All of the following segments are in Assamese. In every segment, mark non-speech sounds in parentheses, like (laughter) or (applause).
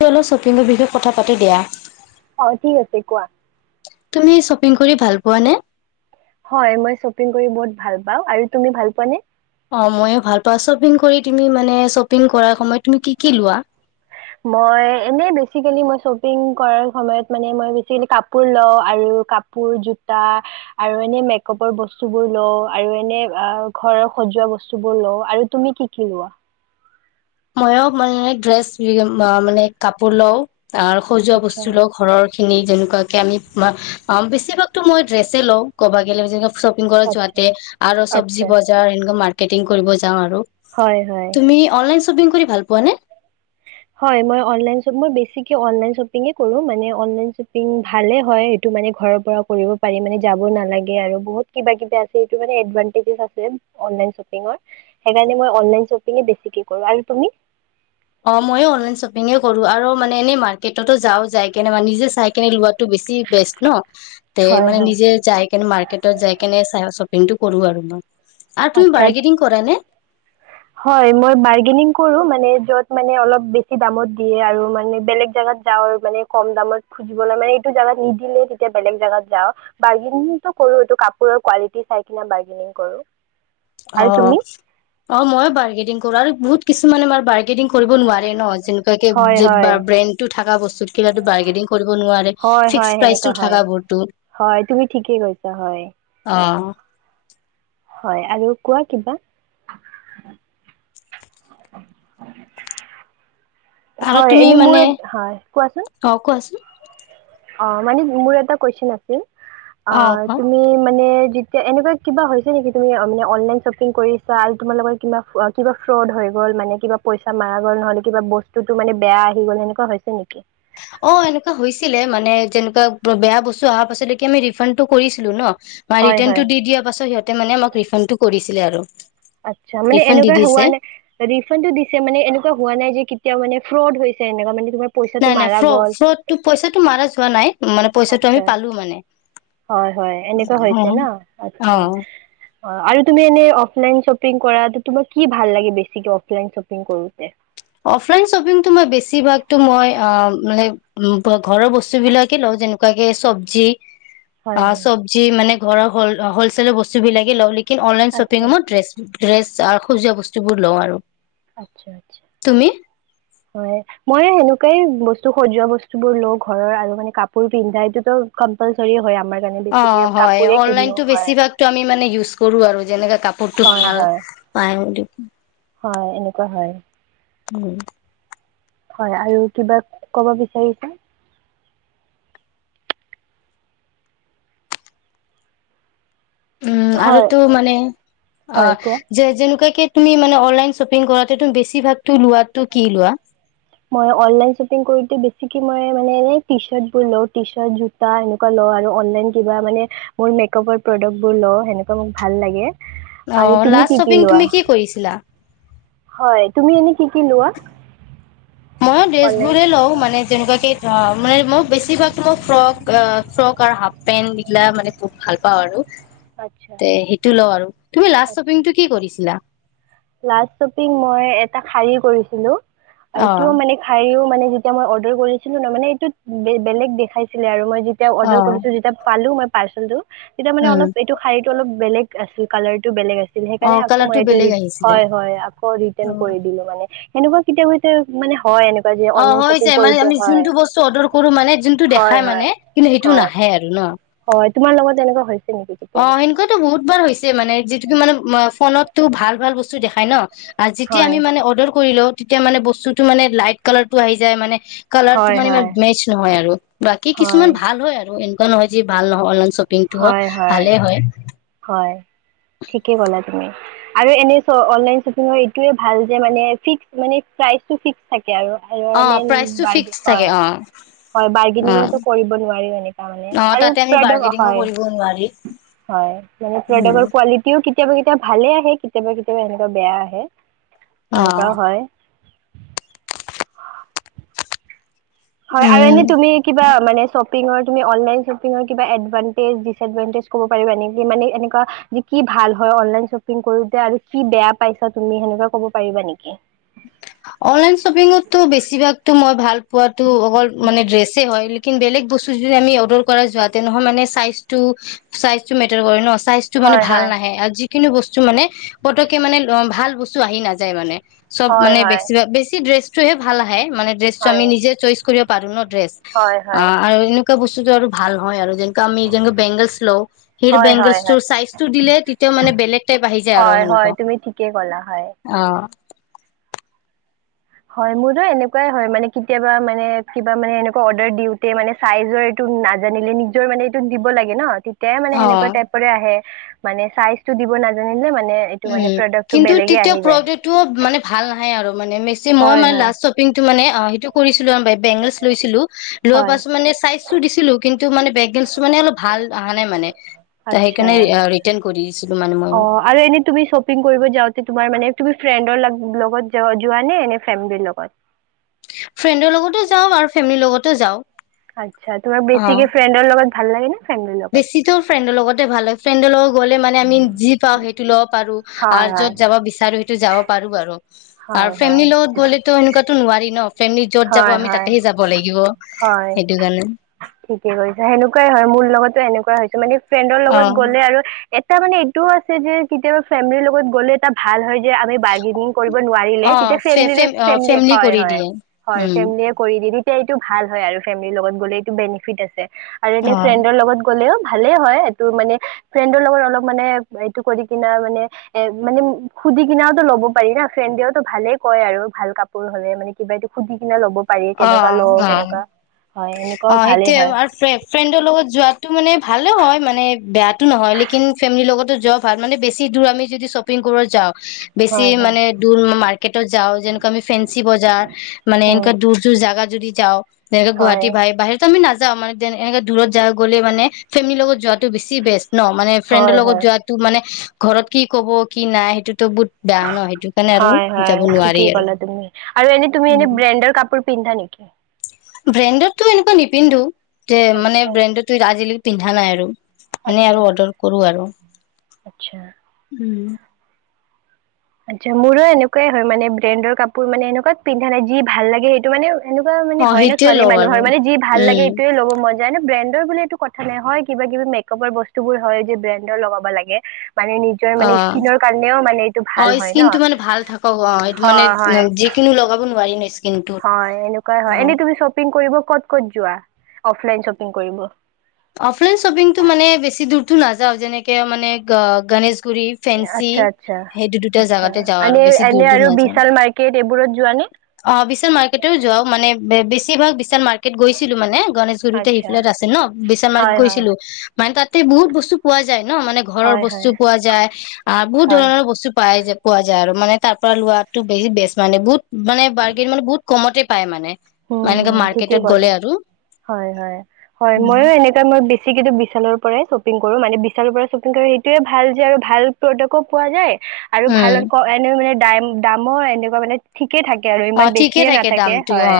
ত অলপ শ্বপিংৰ বিষয়ে কথা পাতো দিয়া অ ঠিক আছে কোৱা তুমি শ্বপিং কৰি ভাল পোৱা নে হয় মই শ্বপিং কৰি বহুত ভাল পাওঁ আৰু তুমি ভাল পোৱা নে অ ময়ো ভাল পাওঁ শ্বপিং কৰি তুমি মানে শ্বপিং কৰাৰ সময়ত তুমি কি কি লোৱা মই এনে বেচিকেলী মই শ্বপিং কৰাৰ সময়ত মানে মই বেছি কাপোৰ লও আৰু কাপোৰ জোতা আৰু এনে মেকআপৰ বস্তু বোৰ লও আৰু এনে অ ঘৰৰ সজোৱা বস্তু বোৰ লও আৰু তুমি কি কি লোৱা ময়ো মানে ড্ৰেছ মানে কাপোৰ লও আৰু সজোৱা আচ্ছা বস্তু লও ঘৰৰ খিনি যেনেকুৱাকে আমি বেছিভাগতো মই ড্ৰেছে লওঁ ক'ব গলে শ্বপিং কৰা আচ্ছা যোৱাতে আৰু চব্জি আচ্ছা বজাৰ এনেকুৱা মাৰ্ট কেটিং কৰিব যাওঁ আৰু হয় হয় তুমি অনলাইন শ্বপিং কৰি ভাল পোৱা নে হয় মই অনলাইন শ্বপ মই বেছিকে অনলাইন শ্বপিং এই কৰোঁ মানে অনলাইন শ্বপিং ভালেই হয় এইটো মানে ঘৰপা কৰিব পাৰি মানে যাব নালাগে আৰু বহুত কিবা কিবি আছে মানে এইটো এডভাণ্টেজ ও থাকে অনলাইন শ্বপিংৰ সেইকাৰণে মই অনলাইন শ্বপিং এই বেছিকে কৰোঁ আৰু তুমি অ ময়ো অনলাইন শ্বপিং এই কৰো আৰু মানে এনেই মাৰ্কেটতো যাও যাই কেনে মানে নিজে চাই কেনে ল লোৱা টো বেছি বেষ্ট ন তে হয় হয়। নিজে যাই কিনে মাৰ্কেটত যাই কিনে টো কৰো আৰু মই আৰু তুমি আচ্ছা বাৰ্গেনিং কৰা নে হয় মই বাৰ্গেনিং কৰোঁ মানে যত মানে অলপ বেছি দামত দিয়ে আৰু মানে বেলেগ জেগাত যাওঁ আৰু মানে কম দামত মানে এইটো জেগাত নিদিলে তেতিয়া বেলেগ জেগাত যাওঁ বৰ্গেনিং টো কৰোঁ এইটো কাপোৰৰ কোৱালিটী চাই কিনি বাৰ্গেনিং কৰোঁ অ আৰু তুমি? অ মই বাৰ্গেনিং কৰাৰ বহুত কিছুমানে আমাৰ কৰিব নোৱাৰে ন জেনেকুৱাকে হয় যত বা হয়। ব্ৰেণ্ড টো থাকা বস্তু ক বাৰ্গেনিং কৰিব নোৱাৰে হয় হয় ফিক্স প্ৰাইজ সেনেকুৱা হয় থাকা বস্তু হয় তুমি ঠিকেই কৈছা হয় অ হয় আৰু কোৱা কিবা আৰু হয় তুমি এনেই মানে মোৰ হয় কোৱাচোন অ', কোৱাচোন অ মানে মোৰ এটা কুৱেচন আছিল অ তুমি মানে যেতিয়া এনেকুৱা কিবা হৈছে নেকি তুমি মানে অনলাইন শ্বপিং কৰিছা আৰু তোমাৰ লগত কিবা কিবা ফ্ৰড হৈ গ'ল মানে কিবা পইচা মাৰা গ'ল নহলে কিবা বস্তুতটো মানে বেয়া আহি গ'ল সেনেুৱা হৈছে নেকি অ এনেকুৱা হৈছিলে মানে যেনেকুৱা বেয়া বস্তু অহা পাছতক আমি ৰিফাণ্ডটো কৰিছিলো ন হয় ৰিটাৰ্ণ হয় টো দি দিয়া পাছত সিহঁতে মানে আমাক ৰিফাণ্ড টো কৰিছে ছিলে আৰু আচ্ছা মানে ৰিফাণ্ড দি এনেকুৱা দিছে। হোৱা নাই ৰিফাডটো দিছে মানে এনেকুৱা হোৱা নাই যে তে মানে ফ্ৰড হৈছে এনেকুৱা মানে তোমাৰ পইচাটো নাই নাই মাৰা ফ্ৰ গ'ল ফ্ৰডটো পইচাটো মাৰা য হোৱা নাই মানে। পইচাটো আমি আচছা পালো মানে হয় হয় এনেকুৱা অ হৈছে ন অ আচছা অ আৰু তুমি এনে অফলাইন শ্বপিং কৰা তোমাক কি ভাল লাগে বেছিকে অফলাইন শ্বপিং কৰো অফলাইন শ্বপিংটো মই বেছিভাগ ত মই অ মানে উ ঘৰৰ বস্তু বিলাকে লওঁ যেনেকুৱাকে চবজি হয় অ হয় চব্জি মানে ঘৰৰ হল হলছেেলৰ বস্তু বিলাকে কিন্তু অনলাইন আচ্ছা শ্বপিংত ড্ৰেছ ড্ৰেছ আৰু সজোৱা বস্তু বস্তুোৰ লওঁ আৰু আচ্ছা আচ্ছা তুমি হয় মই সেনক কেই বস্তু সজোৱা বস্তু বোৰ লো ঘৰৰ আৰু মানে কাপোৰ পিন্ধাই এইটোতো কম্পালচৰি হয় আমাৰ কাৰণে অ বেছিকে হয় কাপোৰে কিনো অনলাইনতো হয় বেছিভাগতো আমি মানে ইউজ কৰো আৰু যেনেকে কাপোৰতটো হয় ভাল হয় প কি? হয় এনেকুৱা হয়। উম হয় আৰু কিবা কব বিচাৰিছ। উম হয় আৰুটো মানে অ হয় কোৱা যে যেনেকুৱাক তুমি মানে অনলাইন শ্বপিং কৰাতে তু বেছিভাগতো লোৱাতটো কি লোৱা মই অনলাইন শ্বপিং বেছিকে মই মানে ট্ৰি চাত জোতা এনেকোবা অনলাইন কিবা মানে মেকাপৰ প্ৰদাকৰ সামগ্ৰী লউ মানে ভাল লাগিল। অ লাষ্ট শ্বপিং তুমি কি কৰিছিলা? হয় তুমি এনেই কি কি লোৱা? মই ড্ৰেছ অনলাইন? বোৰে লওঁ মানে যেনেকুৱা কেেই অ মানে মই বেছিভাগো মই ফ্ৰক ফ্ৰক আৰু হাফ পেন্ট এইগিলা মানে বুত ভাল পাওঁ আৰু আচ্ছা, তে সেইটো লও আৰু তুমি লাষ্ট আচ্ছা। শ্বপিংতটো কি কৰিছিলা লাষ্ট শ্বপিং মই এটা শাৰি কৰিছিলো। অ এইটো মানে শাৰীও। মান যেতিয়া মই অৰ্ডাৰ কৰিছিলো ন মানে এই বেলেগ দেখাইছিলে আৰু মই তেতিয়া অ অৰ্ডাৰ কৰিলো যেতিয়া পালো মই পাইছোন তো তেতিয়া মানে উম অলপ এইটো শাৰ়ীত অল বেলেগ আছিল কালাৰ টো বেলেগ আছিল ছিল অ সেইকাৰণে আকৌ মই কালাৰটো এইটো বেলেগ আহিছিলে হয় হয় আকৌ অ ৰিটাৰ্ণ কৰি দিলো মানে এনেকুৱা কেতিয়াবা কেতিয়াবা মানে হয় এনেকুৱা যে অ অনলাইন হৈ শ্বপিং যায় মানে কৰোঁতে আমি হয় যোনটো বস্তু অৰ্ডাৰ কৰো মানে যোনটো হয় দেখাই মানে হয় কিন্তু সেইটো হয় নাহে আৰু ন হয় তোমাৰ লগত এনেকুৱা হৈছে নেকি অ কেতিয়াবা এনেকোৱাতো বহুত বাৰ হৈছে মানে যিটো কি মানে ফোনততো ভাল ভাল বস্তু দেখাই ন আৰু যেতিয়া হয় আমি মানে অৰ্ডাৰ কৰিলো তেতিয়া মানে বস্তুটো মানে লাইট কালাৰ টো আহি যায় মানে কালাৰটো হয় মানে ইমান হয় মেচ নহয় আৰু বাকী হয় কিছুমান ভাল হয় আৰু এনেকুৱা নহয় যি ভাল নহয় অনলাইন শ্বপ টো হয় হয় ঠিকেই গলা (inaudible) আৰে এনে ত অনলাইন শ্বপকিংৰ এইটোএ ভাল যে মানে থিক মানে প্ৰাইচটোচটো থিকে থাকে এতিয়া আৰু অ প্ৰাইচটো হয় ফিক্স থাকে অ হয় অ বৰ্কেতিংও তো কৰিব নোৱাৰিম এনেকা মানে অ আৰু তাতে আমি তই বাৰ্গেনিঙো এতিয়া ক হয় কৰিব নোৱাৰি মানে তেহেতৰ উম ঘৰ পোৱালিটোও কেতিয়াবা কেতিয়া ভালে আহে কেতিয়াবা কেতিয়াবা এনেকুৱা বেয়া আহে অ এনেকুৱাও হয় হয় আৰু উম এনেই তুমি কিবা মানে শ্বপিংৰ তুমি অনলাইন শ্বপিংৰ কিবা এডভানটেজ ডিচভানটেজ কব পাৰিবা নেকি মানে এনেকুৱা কি কি ভাল হয় অনলাইন শ্বপিং কৰোতে আৰু কি বেয়া পাইছা তুমি এনেকুৱা ক'ব পাৰিবা নেকি অনলাইন পোৱাটো অকল মানে ড্ৰেছে হয় লেকিন বেলেগ বস্তু যদি আমি অৰ্ডাৰ কৰা যোৱাতে নহয় মানে চাইচটো চাইচটো মেটাৰ কৰে ন চাইজটো মানে হয় ভাল হয় নাহে আৰু যিকোনো বস্তু মানে পতককে মানে অ ভাল বস্তু আহি নাযায় মানে চব হয় মানে হয় বেছি বেছি ড্ৰেছটোহে ভাল আহে মানে ড্ৰেছটো হয় আমি নিজে চইচ কৰিব পাৰো পাৰো ন ড্ৰেছ হয় অ হয় আৰু এ বস্তুটো আৰু ভাল হয় আৰু যে আমি যোনটো বেংগলছ লওঁ হেই হয় হয় বেংগলছ হয় চাইজ টো দিলে তেতিয়া মানে বেলেগ টাইপ আহি যায় আৰু হয় হয় সেনেকুৱা তুমি ঠিকেই ক'লা হয় অ হয় মোৰতো এনেকুৱাই হয় মানে কেতিয়াবা মানে কিবা মানে এনেকুৱা অৰ্ডাৰ দিওঁতে মানে চাইজৰ এইটো নাজানিলে নিজৰ মানে এইটো দিব লাগে ন এ মানে অ সেনেকুৱা অ টাইপৰে আহে মানে চাইজটো দিব নাজানিলে মানে এইটো উম মানে প্ৰডাক্টটো কিন্তু বেলেগে তেতিয়া আহি যায় প্ৰডাক্টটো মানে ভাল নাহে আৰু মানে যি মই হয় মানে হয় লাষ্ট শ্বপিংটো মানে অ সেইটো কৰিছিলো আৰু ব বেংগলচ লৈছিলো, লোৱাৰ হয় পাছত মানে চাইচটো দিছিলো কিন্তু মানে বেংগলচটো মানে অলপ ভাল অহা নাই মানে, তৌ আচ্ছা সেইকাৰণে ৰিটাৰ্ন কৰি দিছিলো ময়ো। একটিং কৰিব যাওঁতে তোমাৰ মানে তুমি ফ্ৰেণ্ডৰ লগত যো যোৱানে এনে ফেমিলিৰ লগত ফ্ৰেণ্ডৰ লগতো যাওঁ আৰু ফেমিলিৰ লগতো যাওঁ আচ্ছা তোমাৰ অ বেছিকে ফ্ৰেণ্ডৰ লগত ভাল লাগেনে? বেছিতো ফ্ৰেণ্ডৰ লগতে ভাল হয় ফেণ্ডৰ লোক গ'লে মানে আমি যি পাওঁ সেইটো ল'ব পাৰো হয় আৰু হয় য'ত যাব বিচাৰো সেইটো যাব পাৰো বাৰু আৰু হয় হয় ফেমিলিৰ লগত গ'লেতো সেনেকুৱাতো নোৱাৰি ন ফেমিলি য'ত যাব হয় আমি হয় তাতেহে যাব লাগিব হয় সেইটো কাৰণে ঠিকে কৰিছা, সেনেকুৱাই হয় মোৰ লগতো এনেকুৱা কৰা হৈছে মানে ফ্ৰেণ্ডৰ অ লগত গ'লে আৰু এটা মানে এইটোও আছে যে কেতিয়াবা ফেমিলিৰ লগত গ'লে এটা ভাল হয় আমি বাৰ্গেনিং কৰিব অ নোৱাৰিলে তেতিয়া ফে ফেমলিৰে ফেম ফেমলি, ফেমিলি হয় কৰি হয় দিয়ে হয় উম ফেমলিয়ে কৰি দিলি এতিয়া এইটো ভাল হয় আৰু ফেমলিৰ লগত গ'লে এইটো বেনিফিট আছে আৰু এনে অ ফ্ৰেণ্ডৰ লগত গ'লেও ভালেই হয় এইটো মানে ফ্ৰেণ্ডৰ লগত অলপ মানে এইটো কৰি কিনা মানে এ মানে সুধি কিনেওতো ল'ব পাৰি না ফ্ৰেণ্ডেওতো ভালে কয় আৰু ভাল কাপোৰ হ'লে মানে কিবা এইটো সুধি কিনে ল'বব অ অ এনেকুৱাও অঁ সেইটোৱে ভালেই হয় আৰু ফ্ৰেণ্ডৰ লগত যোৱাত টো মানে ভালে হয় মানে বেয়াটো নহয় লেকিন ফেমিলিৰ লগতো যোৱা ভাল মানে বেছি দূৰ আমি যদি শ্বপিং কৰিব যাওঁ বেছি হয় হয় মানে দূৰ মাৰ্কেটত যাওঁ যেনেকুৱা আমি ফেঞ্চি বজাৰ মানে উম এনেকুৱা দূৰ জাগা যদি যাওঁ তেনেকে হয় গুৱাহাটী ভাই বাহিৰত আমি নাযাওঁ মানে এনেকে দূৰত জাগা গলে মানে ফেমিলিৰ লগত যোৱাটো বেছি বেষ্ট। ন মানে ফ্ৰেণ্ডৰ হয় লগত হয় যোৱাটো মানে ঘৰত কি ক'ব কি নাই সেইটোত হয় হয় নোৱাৰি ঠিকেই আৰু কলা তুমি আৰু এনে তুমি উম এনে ব্ৰেণ্ডৰ কাপোৰ পিন্ধা নেকি? ব্ৰেণ্ডৰতো এনেকুৱা নিপিন্ধো যে মানে আচ্ছা ব্ৰেইন টো তুই ৰাজিলি পিন্ধা নাই আৰু এনেই আচ্ছা আৰু অৰ্ডাৰ কৰো আৰু আচ্ছা। উম আচ্ছা মোৰো এনেকুৱাই হয় মানে ব্ৰেডৰ কাপোৰ মানে এনেকুৱাত পিন্ধা নাই যি ভাল লাগে সেইটো মানে এনেকুৱা মানে অ হয় ন সেইটোয়ে ছোৱাল লওঁ মানুহ আৰু মানে ভাল লাগে উম এইটয়ে ল'ব মন যায় ন ব্ৰেণ্ তই বোলে এইটো কথা নাই হয় কিবা কিবি বস্তু হয় ব্ৰেন্দৰ লগাব লাগে। মানে নিজৰ অ মানে স্কিনৰ কাৰণেও মানে এইটো অ ভাল হয় ন স্কিন টো মানে ভাল থাকক অ এইটো মানে হয় হয় যিকিনো লগাব নোৱাৰি নিশ হয় এনেকুৱাই হয় এনে তুমি শ্বপিং কৰিব ক'ত ক'ত যোৱা অফলাইন শ্বপিং কৰিব অফলাইন শ্বপিংটো মানে বেছি দূৰ। নাযাও যেনেকে মানে গণেশ পোৰি ছনছি আচ্ছা আচ্ছা সেই দু দুটা আচ্ছা জেগাতে যাওঁ আৰু এনে বেছি দৰ এনে দ আৰু নাযওঁ বিশাল মাৰ্কেট এইবোৰত যোৱানে অ বিশ ম যা মানে স ভাগ বিশ মাৰ্কট গৈছিলো মানে গণেশগুৰিতে আচ্ছা সফালে আছে ন বিশাল মাৰ্ক হয় হয় গৈছিলো। মানে তাতে বহু বস্তু পোৱা যায় নাই ন মানে ঘৰৰ হয় বস্তু হয় পোৱা যায় আ বহুত হয় ধৰণৰ বস্তু পাই পোৱা যায় আৰু মানে তাৰ পৰা লোৱাতো বেছি বেছ মানে বহুত মানে বাৰ্গেন মানে বহুত কমতে পায় মানে হুম মাননেকে হুম ঠিকেই মাৰ্কেটত গ'লে ক'লা আৰু হয় হয় হয় ময়ো এনেকুৱ ম বেছি কিন্তু বিশালৰ পৰাই শ্বপিং কৰো মানে বিশালৰ পৰা শ্বপিং কৰো সেইটোয়ে ভাল যে আৰু ভাল প্ৰডাকও পোৱা যায়। আৰু ভাল উম এনে মানে দ দামৰ এনেকুৱা মানে ঠিক তাক। কেই থাকে আৰু অ ইমান ঠিকে বেছিয়ে থাকে নাথাকে দামটো অ হয়।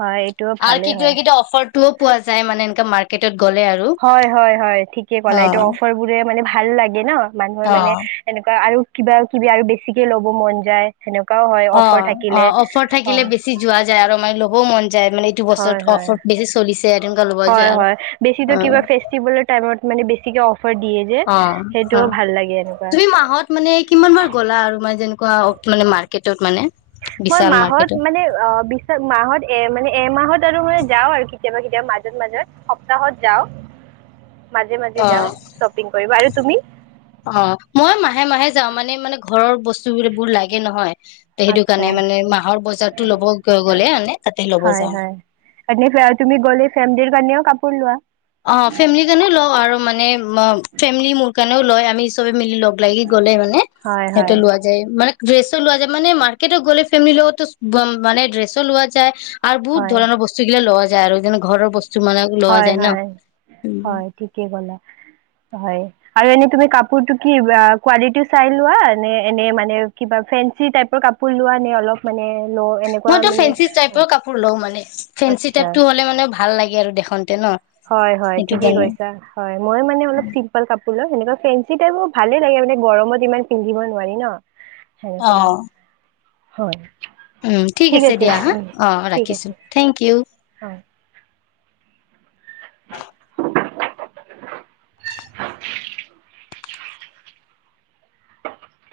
হয় এইটোও কি ভালেই ত হয় কি অফাৰ ও পোৱা যায় মানে এনেককা মাৰ্কেটত গ'লে আৰু হয় হয় হয় ঠিকে কলা অ এইটো অফাৰ বোৰে মানে ভাল লাগে ন। মানুহৰ মানে অ এনেকুৱা আৰু কিবা কিবি আৰু বেছিকে ল'ব মন যায়। সেনেকুৱাও হয় অ অফাৰ অ থাকিলে। অফাৰ থাকিলে হয়, বেছি যোৱা যায় আৰু মান ল'ব মন যায় মানে এইটো হয়, বছৰতফ হয়, বেছি চলিছে তেনেকুৱা ল'ব যোৱা হয় আৰু হয় বেছিটো অ কিবা ফেষ্টিভেলৰ টাইমত মানে বেছিকে অ অ অ এনেকুৱা। তুমি মাহত মানে কিমান বাৰ গ'লা আৰু ম যেনেকুৱা মানে মাৰ্কেটত মানে মই বিশাল মাহত মাৰ্কেটত মানে অ বিশ মাহত এ মানে এমাহত মে যাও আৰু কেতিয়াবা কেতিয়াবা মাজত মাজত সপ্তাহত যাও অ তুমি? অ মই মাহে মাহে যাওঁ মানে মানে ঘৰৰ বস্তু এইবোৰ লাগে নহয় তে সেইটো আছা কাৰণে মানে মাহৰ বজাৰতো ল'ব গ'লে মানে তাতে ল'ব হয় যাওঁ হয় এ তুমি গ'লে ফেম কাৰণেও কাপোৰ লোৱা অ ফেমিলিৰ কাৰণেও লওঁ আৰু মানে ফেমি মোৰ কাৰণেও লয় মিজ হৈ মিলি ল'ব। লাগি গলে মানে হয় সিহঁতে হয় লোৱা যায় মানে ড্ৰেছো লোৱা যায় মানে মাৰকেৰ্টে গ'লে ফেমিলি লগতো মে ড্ৰেছো লোৱা যায়। বু হয় ধৰণৰ বস্ত্ৰ বিলাক লোৱা যায়। যায় আৰুদ ঘৰ বস্তু তোমালোক লোৱা হয় যায় ন হয় হয় উম ঠিকেই গলা। হয় আৰু এনে তুমি কি কোবালিটো চাই লোৱা নে এনে মানে কিবা ফ্ৰেন্স টাইপৰ কাপ লোৱা নে অলপ মানে। ল' এনেকুৱা মইতো মানে ফেঞ্চি হয়, টাইপৰ কাপোৰ লওঁ মানে ফেঞ্চি আচ্ছা টাইপতটো হ'লে মানে ভাল লাগে। আৰু দেখন। হয় হয় ঠিকে কৈছা হয় মই মান অলপ শ্বিম্পোল কাপোৰ সেনেকুৱা ফেঞ্চি টাইপো ভালে লাগে মানে গৰমত ইমান পিন্ধিব নোৱাৰি ন সেনেকুৱা। হয়। উ ঠিক আছে দিয়া হা উম, অ ঠিক ৰাখিছো আছে থেংক ইউ। হয়